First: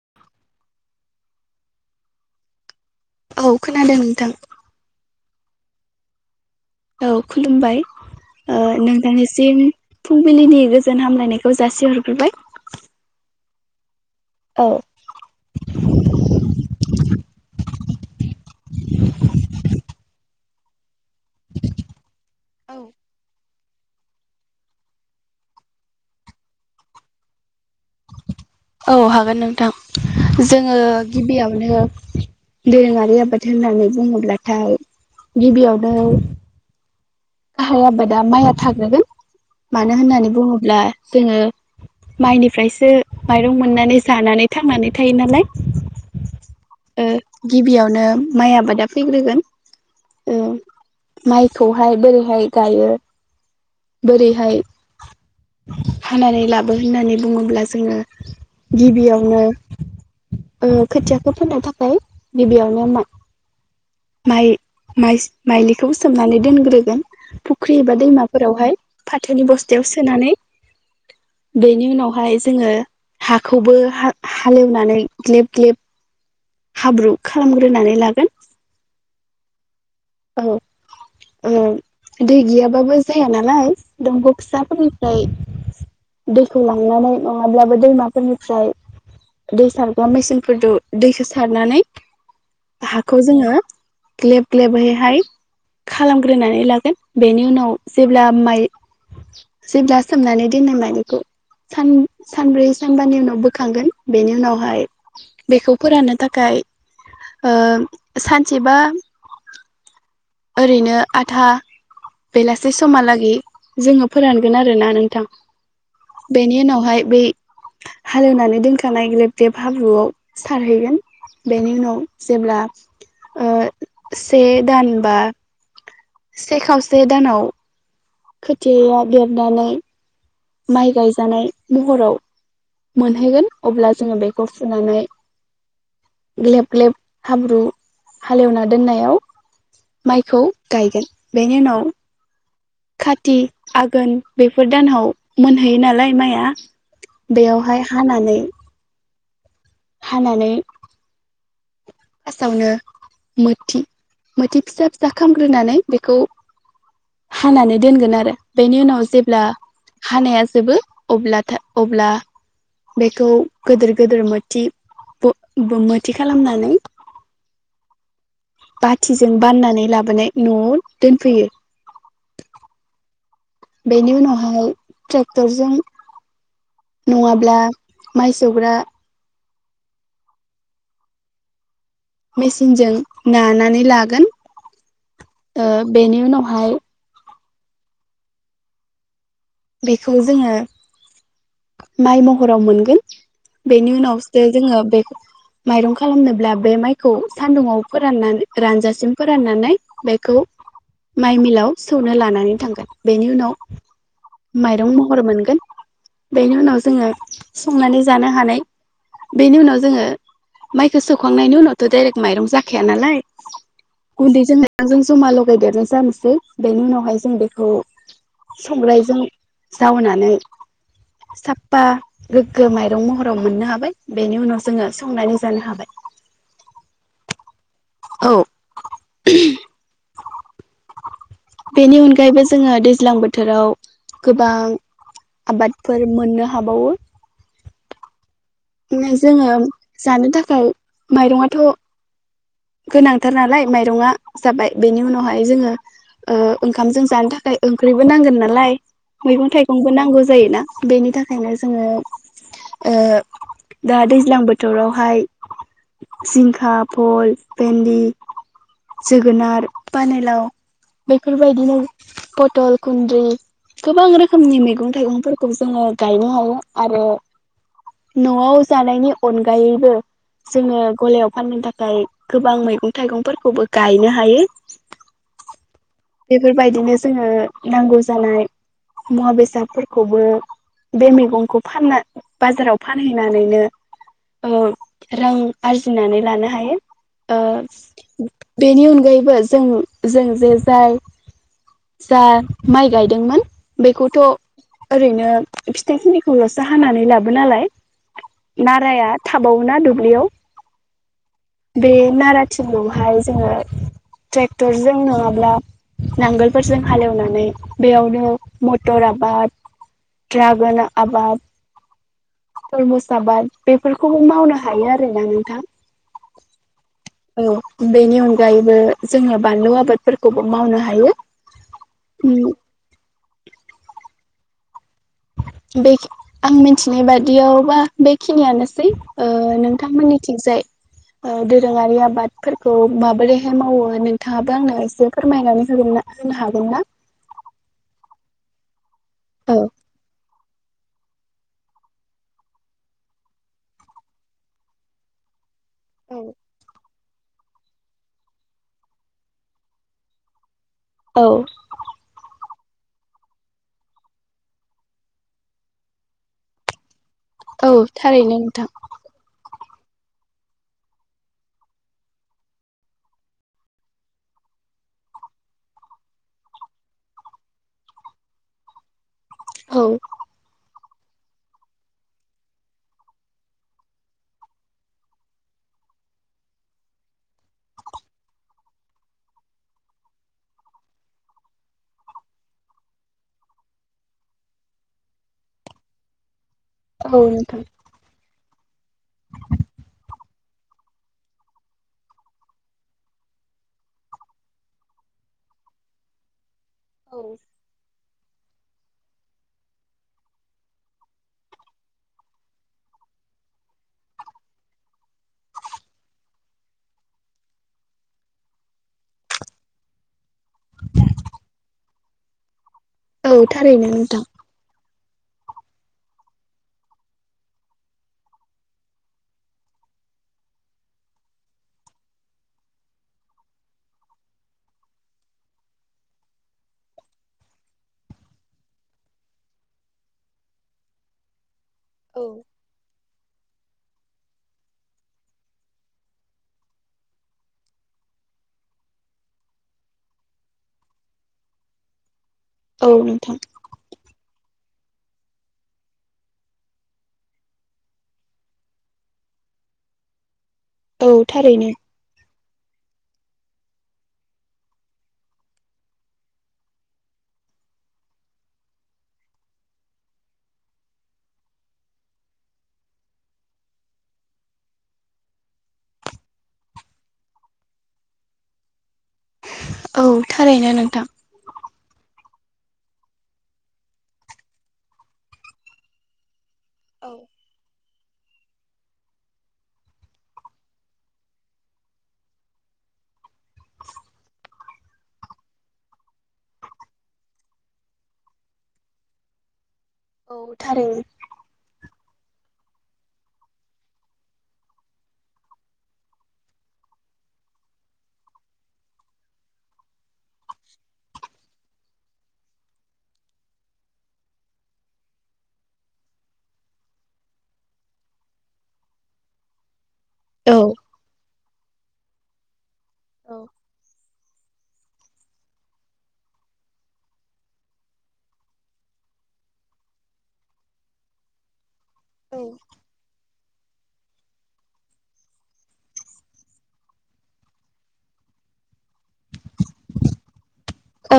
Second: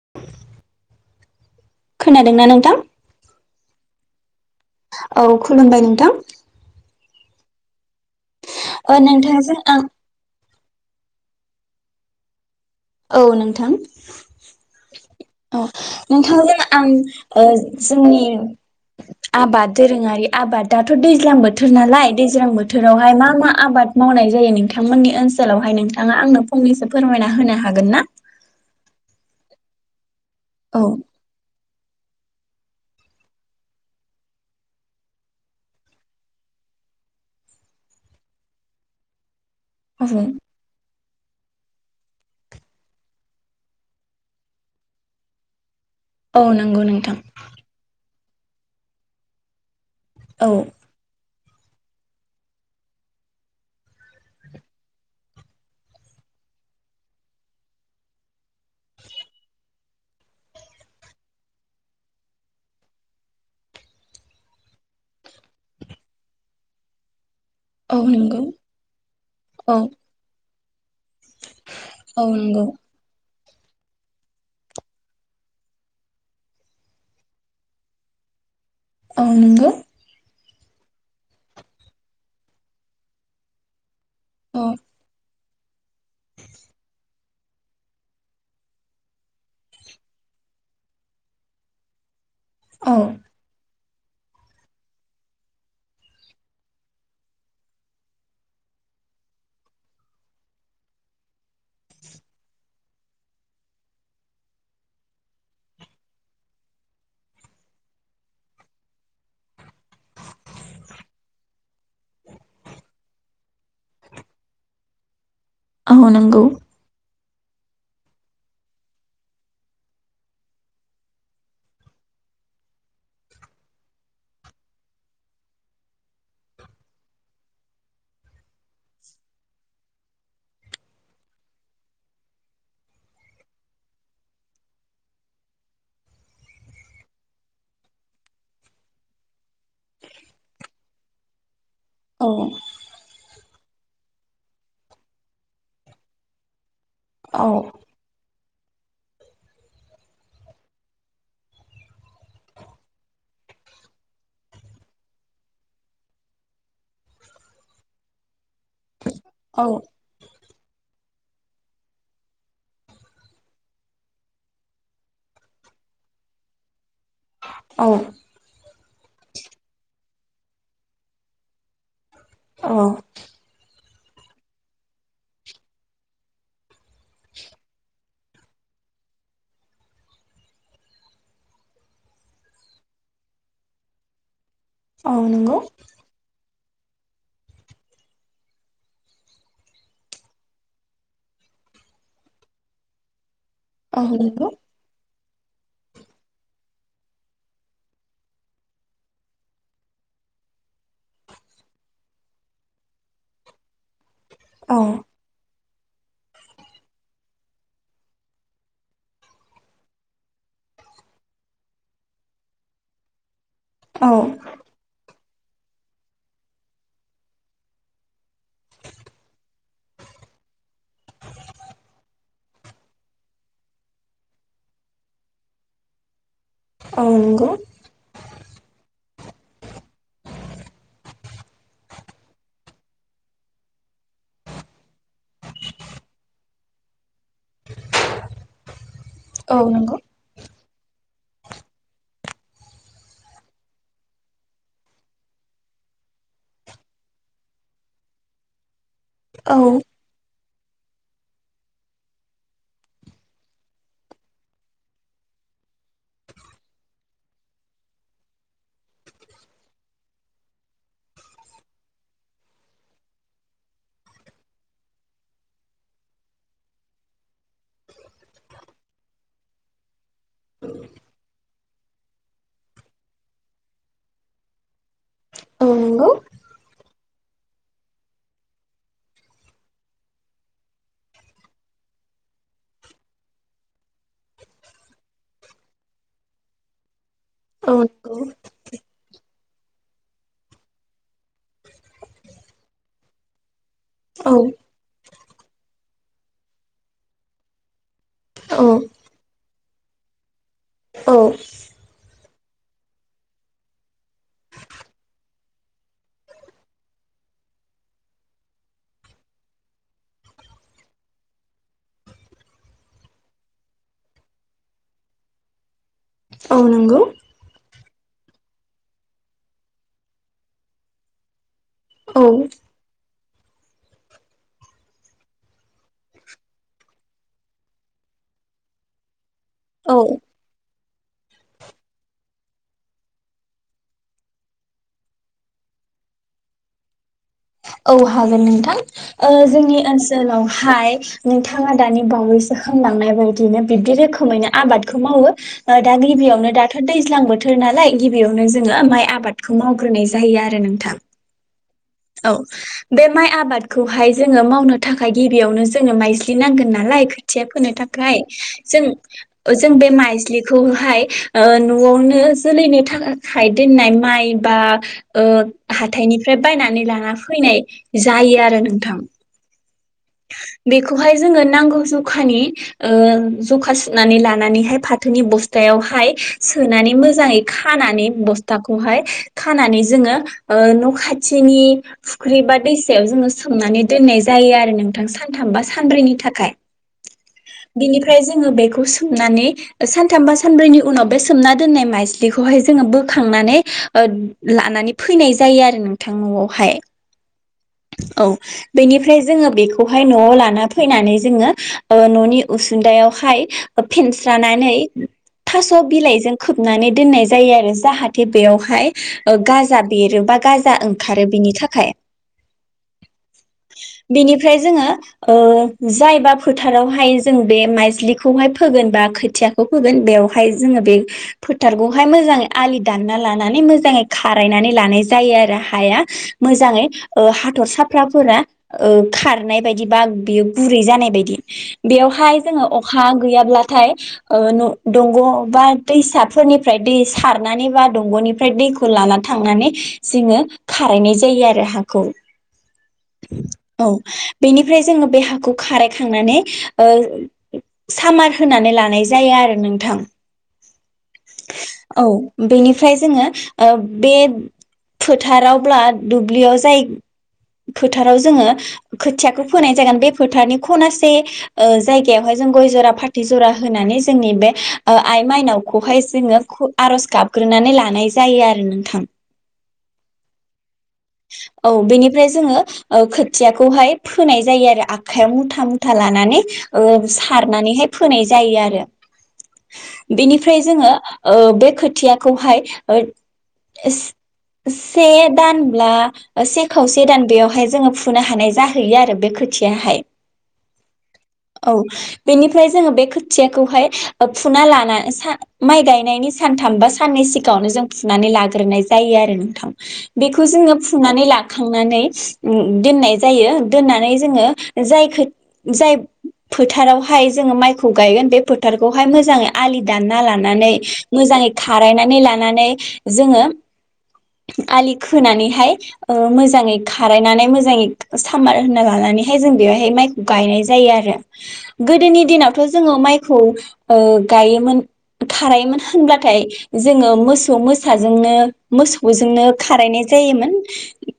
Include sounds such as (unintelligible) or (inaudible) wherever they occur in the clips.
(unintelligible) खोनादोंना नोंथां? औ खोनादों नोंथां। औ खुलुमबाय नोंथां। औ खुलुमबाय। ओ नोंथांजों नोंथांनिसिम आं फुंबिलिनि गोजोन हामलायनाय खो जासि हरबोग्रोबाय। थां ओ नोंथां जों आं ओ जोंनि आबाद दोरोङारि आबाद दाथ' दैज्लां बोथोर नालाय दैज्लां बोथोरावहाय मा मा आबाद मावनाय जायो नोंथांमोननि ओनसोलावहाय नोंथाङा आंनो फंनैसो फोरमायना होनो हागोन ना? औ हागोन नोंथां। जोङो औ गिबियावनो दोरोङारि आबाद होननानै बुङोब्लाथाय गिबियावनो आहाय आबादा माइआ थाग्रोगोन । मानो बुं होननानै बुङोब्ला जोङो माइनिफ्रायसो माइरं मोननानै जानानै थांनानै थायो नालाय औ नंगौ ओ नोंथां गिबियावनो माइ आबादा फैग्रोगोन । औ। माइखौहाय बोरै हाय गायो बोरैहाय हानानै लाबो होननानै बुङोब्ला जोङो गिबियावनो ओ खोथियाखो फोनो थाखाय गिबियावनो मा माइ-माइस-माइलिखौ सोमनानै दोनग्रोगोन फु ख्रि एबा औ नंगौ दैमाफोरावहाय फाथोनि औ बस्थायाव सोनानै बेनि औ उनावहाय नंगौ जोङो हा खौबो हा-हालेवनानै ग्लेब ग्लेब हाब्रु खालामग्रोनानै लागोन । औ नोंगौ । औ औ दै गैयाबाबो जाया नालाय दंग' औ फिसाफोरनिफ्राय दैखौ लांनानै नङाब्लाबो दैमाफोरनिफ्राय दै सारग्रा मेसेनफोरदो दैखो सारनानै औ हाखौ जोङो ग्लेब ग्लेबै हाय खालामग्रोनानै लागोन बेनि उनाव जेब्ला माइ जेब्ला सोमनानै दोननाय माइलिखौ सान-सानब्रै सानबानि उनाव बोखांगोन बेनि उनावहाय बेखौ फोराननो थाखाय ओ सानसेबा ओरैनो आधा बेलासि समालागै जोङो फोरानगोन आरोना नोंथां। औ नंगौ बेनि उनावहाय बै हालेवनानै दोनखानाय ग्लेब ग्लेब हाब्रुआव सारहैगोन बेनि उनाव जेब्ला ओ से दान बा से खावसे दानाव खोथियाया दरनानै माइ गायजानाय महराव मोनहैगोन अब्ला जोङो बेखौ फुनानै ग्लेब ग्लेब हाब्रु हालेवना दोननायाव माइखौ गायगोन बेनि उनाव (unintelligible) काति आगोन बेफोर दानाव मोनहैयो नालाय माइआ औ बेयावहाय हानानै हानानै फासावनो मोथि मोथि फिसा-फिसा खामग्रोनानै बेखौ हानानै दोनगोन आरो बेनि उनाव जे ब्ला औ हानाया जोबो अब्ला था अब्ला बेखौ गोदोर-गोदोर मोथि (unintelligible) मोथि खालामनानै औ । बाथिजों बाननानै लाबोनाय न'आव दोनफैयो । अ (unintelligible) नङाब्ला माइ सौग्रा मेसिनजों नानानै लागोन औ नंगौ ओ बेनि उनावहाय बेखौ जोङो माइ महराव मोनगोन बेनि औ उनावसो नंगौ जोङो बे माइरं खालामनोब्ला बे माइखौ सान्दुङाव औ माइरं महर मोनगोन बेनि उनाव जोङो संनानै जानो हानाय। गुन्दैजों औ माइरंजों जमा लगा गदेरनाय जानोसै बेनि उनावहाय जों बेखौ संग्रायजों जाव साफा गोग्गो माइरं महराव मोननो हाबाय बेनि उनाव जोङो संनानै जानो हाबाय औ नंगौ औ बेनि अनगायैबो जोङो दैज्लां बोथोराव गोबां आबादफोर मोननो हाबावो जोङो औ नंगौ जानो थाखाय माइरंथ' गोनांथार नालाय माइरंङा जाबाय बेनि उनावहाय जोङो ओंखामजों जानो थाखाय ओंख्रिबो नांगोन नालाय मैगं औ थाइगंबो नांगौ जायोना बेनि थाखायनो जोङो ओ दा दैज्लां बोथोरावहाय जिंखा फल भेन्दि जोगोनार पानिलाव बेफोरबायदिनो पथल खुन्द्रि गोबां रोखोमनि मैगं थाइगंफोरखौ जोङो गायनो हायो आरो न'आव जानाय गोबां मैगं थाइगंफोरखौबो गायनो हायो औ नंगौ बेफोरबायदिनो जोङो नांगौ जानाय मुवा बेसादफोरखौबो बे मैगंखौ फानना बाजाराव फानहैनानैनो ओ रां आरजिनानै लानो हायो ओ औ नंगौ बेनि अनगायैबो जोङो जों जे जाय जा माइ गायदोंमोन बेखौथ' औ ओरैनो फिथाइ खुलिखौल'सो हानानै लाबोनालाय औ नाराया थाबावोना दुब्लियाव औ बे नाराथिंखौहाय जोङो ट्रेक्टरजों नङाब्ला नांगोलफोरजों हालेवनानै बेयावनो मटर आबाद ड्रागन आबाद तुरमुस आबाद बेफोरखौबो मावनो हायो आरोना नोंथां औ नंगौ औ बेनि अनगायैबो जोङो बानलु आबादफोरखौबो मावनो हायो औ उम (inaudible) बे खि आं मिथिनाय बादियावबा बेखिनियानोसै ओ औ नोंथांमोननि थिंजाय ओ दोरोङारि आबादफोरखौ माबोरैहाय मावो नोंथाङाबो आंनो एसे फोरमायनानै होगोन होनो हागोन ना? औ हागोन नोंथां ओ औ जोंनि ओनसोलावहाय नोंथाङा दानि बावैसो होनलांनाय बायदिनो बिब्दि रोखोमैनो आबादखौ मावो। ओ दा गिबियावनो दाथ' दैज्लां बोथो थोर नालाय गिबियावनो जोङो माइ आबादखौ मावग्रोनाय जायो आरो नोंथां औ औ बे माइ आबादखौहाय जोङो मावनो थाखाय गिबियावनो जोंनो माइज्लि नांगोन नालाय खोथिया औ फोनो थाखाय थारैनो नोंथां जों ओ जों बे माइज्लिखौहाय ओ न'आवनो जोलैनो थाखाय दोननाय माइ बा ओ हाथायनिफ्राय बायनानै लाना फैनाय जायो आरो नोंथां औ बेखौहाय जोङो नांगौ जखानि ओ जखा सुनानै लानानैहाय फाथोनि बस्थायावहाय सोनानै मोजाङै खानानै बस्थाखौहाय खानानै जोङो ओ न' खाथिनि फुख्रि बा दैसायाव जोङो सोमनानै दोननाय जायो आरो नों थां सानथाम बा सानब्रैनि थाखाय औ नोंथां बिनिफ्राय जोङो बेखौ सोमनानै ओ सानथाम बा सानब्रैनि उनाव बे सोमना दोननाय माइज्लिखौहाय जोङो बोखांनानै ओद लानानै फैनाय जायो आरो नोंथां न'आवहाय औ औ बेनिफ्राय जोङो बेखौहाय न'आव लाना फैनानै जोङो ओ न'नि उसुन्दायावहाय ओ फेनस्रानानै थास' बिलाइजों खोबनानै दोननाय जायो आरो जाहाथे बेयावहाय ओ गाजा बेरो बा गाजा ओंखारो बिनि थाखाय औ थारैनो नोंथां बेनिफ्राय जोङो ओ जायबा फोथारावहाय जों बे माइस्लिखौहाय फोगोन बा खोथियाखौ फोगोन बेवहाय जोङो बे फोथारखौहाय मोजाङै आलि दानना लानानै मोजाङै खारायनानै लानाय जायो आरो हाया मोजाङै ओ हाथरसाफ्राफोरा ओ खारनाय बायदि बा बियो गुरै जानाय बायदि बेवहाय जोङो अखा हा गैयाब्लाथाय ओ न' दंग' बा दैसाफोरनिफ्राय दै सारनानै बा दंग'निफ्राय दैखौ लाना थांनानै जोङो खारायनाय जायो आरो हा खौ औ नोंथां औ बेनि ओमफ्राय जोङो बे हाखौ खाराय खांनानै ओ सामार होनानै लानाय जायो आरो नोंथां। औ थारैनो औ बेनिफ्राय जोङो बे फोथारावब्ला दुब्लियाव जाय फोथाराव जोङो खोथियाखौ फोनाय जागोन बे फोथारनि खनासे ओ जायगायावहाय जों गय जरा फाथै जरा होनानै जोंनि बे ओ आइ माइनावखौहाय जोङो ख आर'ज गाबग्रोनानै लानाय जायो आरो नोंथां। औ थारैनो नोंथां। औ बेनिफ्राय जोङो ओ खोथियाखौहाय फोनाय जायो आरो आखायाव मुथा मुथा लानानै। ओ सारनानैहाय फोनाय जायो आरो बेनिफ्राय जोङो ओ बे खोथियाखौहाय ओ एस से दानब्ला से खावसे दान बेयावहाय जोङो फुनो हानाय जाहैयो आरो बे खोथियाहाय। औ थारैनो औ बेनिफ्राय जोङो बे खोथियाखौहाय ओब फुना लाना माइ गायनायनि सानथाम बा साननै सिगाङावनो जों फुनानै लाग्रोनाय जायो आरो नोंथां बेखौ जोङो फुनानै लाखांनानै उम दोननाय जायो दोननानै जोङो जाय खो जाय फोथारावहाय जोङो माइखौ गायगोन बे फोथारखौहाय मोजाङै आलि दानना औ लानानै मोजाङै खारायनानै नानै लानानै जोङो आलि खोनानैहाय ओ मोजाङै खारायनानै मोजाङै सामार होनना लानानैहाय जों बेवहाय माइखौ गायनाय जायो आरो। गोदोनि दिनावथ' जोङो माइखौ ओ गायोमोन खारायोमोन होनब्लाथाय जोङो मोसौ मोसाजोंनो मोसौजोंनो खारायनाय जायोमोन।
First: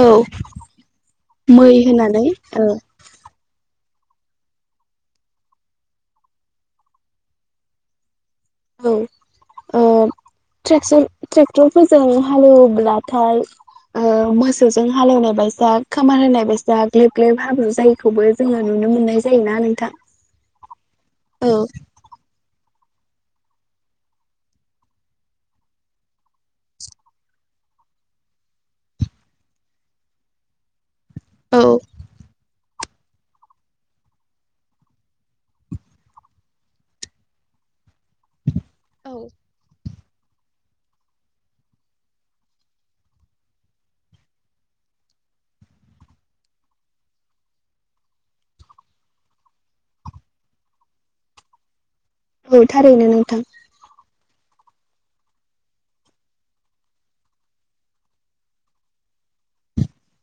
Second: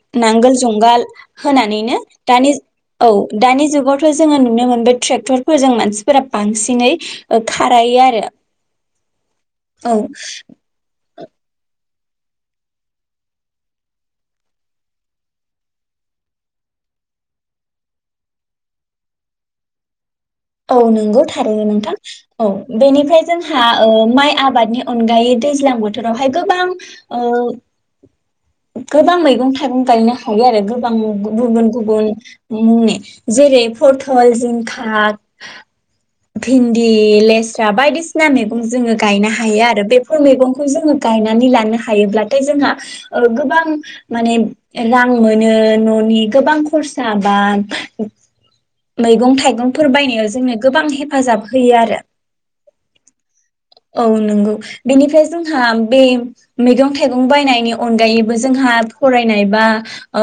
औ नांगोल जुंगाल मै होनानैनो होनानै दानि औ दानि जुगाव जोङो नुनो मोनबाय ट्रेक्टरफोरजों मानसिफोरा बांसिनै ओ खारायो आरो। औ औ ओ ट्रेक्सन ट्रेक्टरफोरजों हालेवब्लाथाय ओ मोसौजों हालेवनाय बायसा खामार होनाय बायसा ग्लेब ग्लेब हाब्रु जायैखौबो जोङो नुनो मोननाय जायोना नोंथां? औ नंगौ औ थारैनो नोंथां औ। बेनिफ्राय जोंहा ओ माइ आबादनि अनगायै दैज्लां बोथोरावहाय गोबां ओ गोबां मैगं थाइगं गायनो हायो आरो गोब गोबां औ गुबुन गुबुन मुंनि। जेरै फथल जिंखा भिन्दि लेस्रा बायदिसिना मैगं जोङो गायनो हायो आरो बे फोर मैगंखौ जोङो गायनानै लानो हायोब्लाथाय जोंहा ओ गोबां माने रां मोनो न'नि गोबां खरसा बा मैगं थाइगंफोर बायनाय जोंनो गोबां हेफाजाब होयो आरो। औ थारैनो नोंथां। औ नंगौ बेनिफ्राय जोंहा बे मैगं थाइगं बायनायनि अनगायैबो जोंहा फरायनाय बा ओ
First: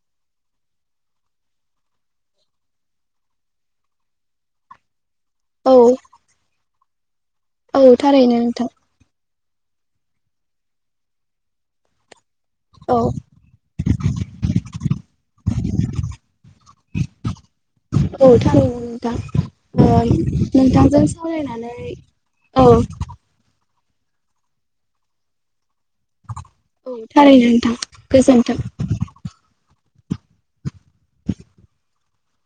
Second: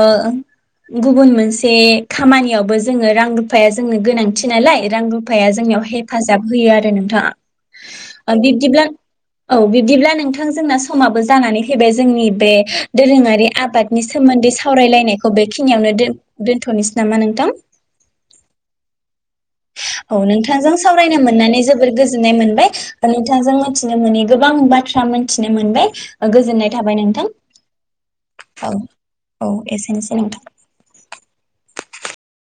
गुबुन मोनसे खामानियावबो जोङो रां रुफाया जोंनो गोनांथि नालाय रां रु फाया औ जोंनियाव हेफाजाब होयो आरो नों थांआ औ। थारैनो नोंथां। औ बिब्दिब्ला नोंथां जोंना समाबो जानानै फैबाय जोंनि बे औ दोरोङारि आबादनि सोमोन्दै सावरायलायनायखौ बेखिनियावनो दोन दोन्थ'नोसै नामा नोंथां? औ थारैनो नोंथां ओ औ नोंथांजों सावरायनो मोननानै जोबोर गोजोननाय औ मोनबाय नोंथांजों मिथिनो मोनै गोबां बाथ्रा मोनथिनो मोनबाय। गोजोननाय थाबाय औ नोंथां थारैनो नोंथां गोजोन्थों औ औ एसेनोसै। औ नोंथां। (inaudible)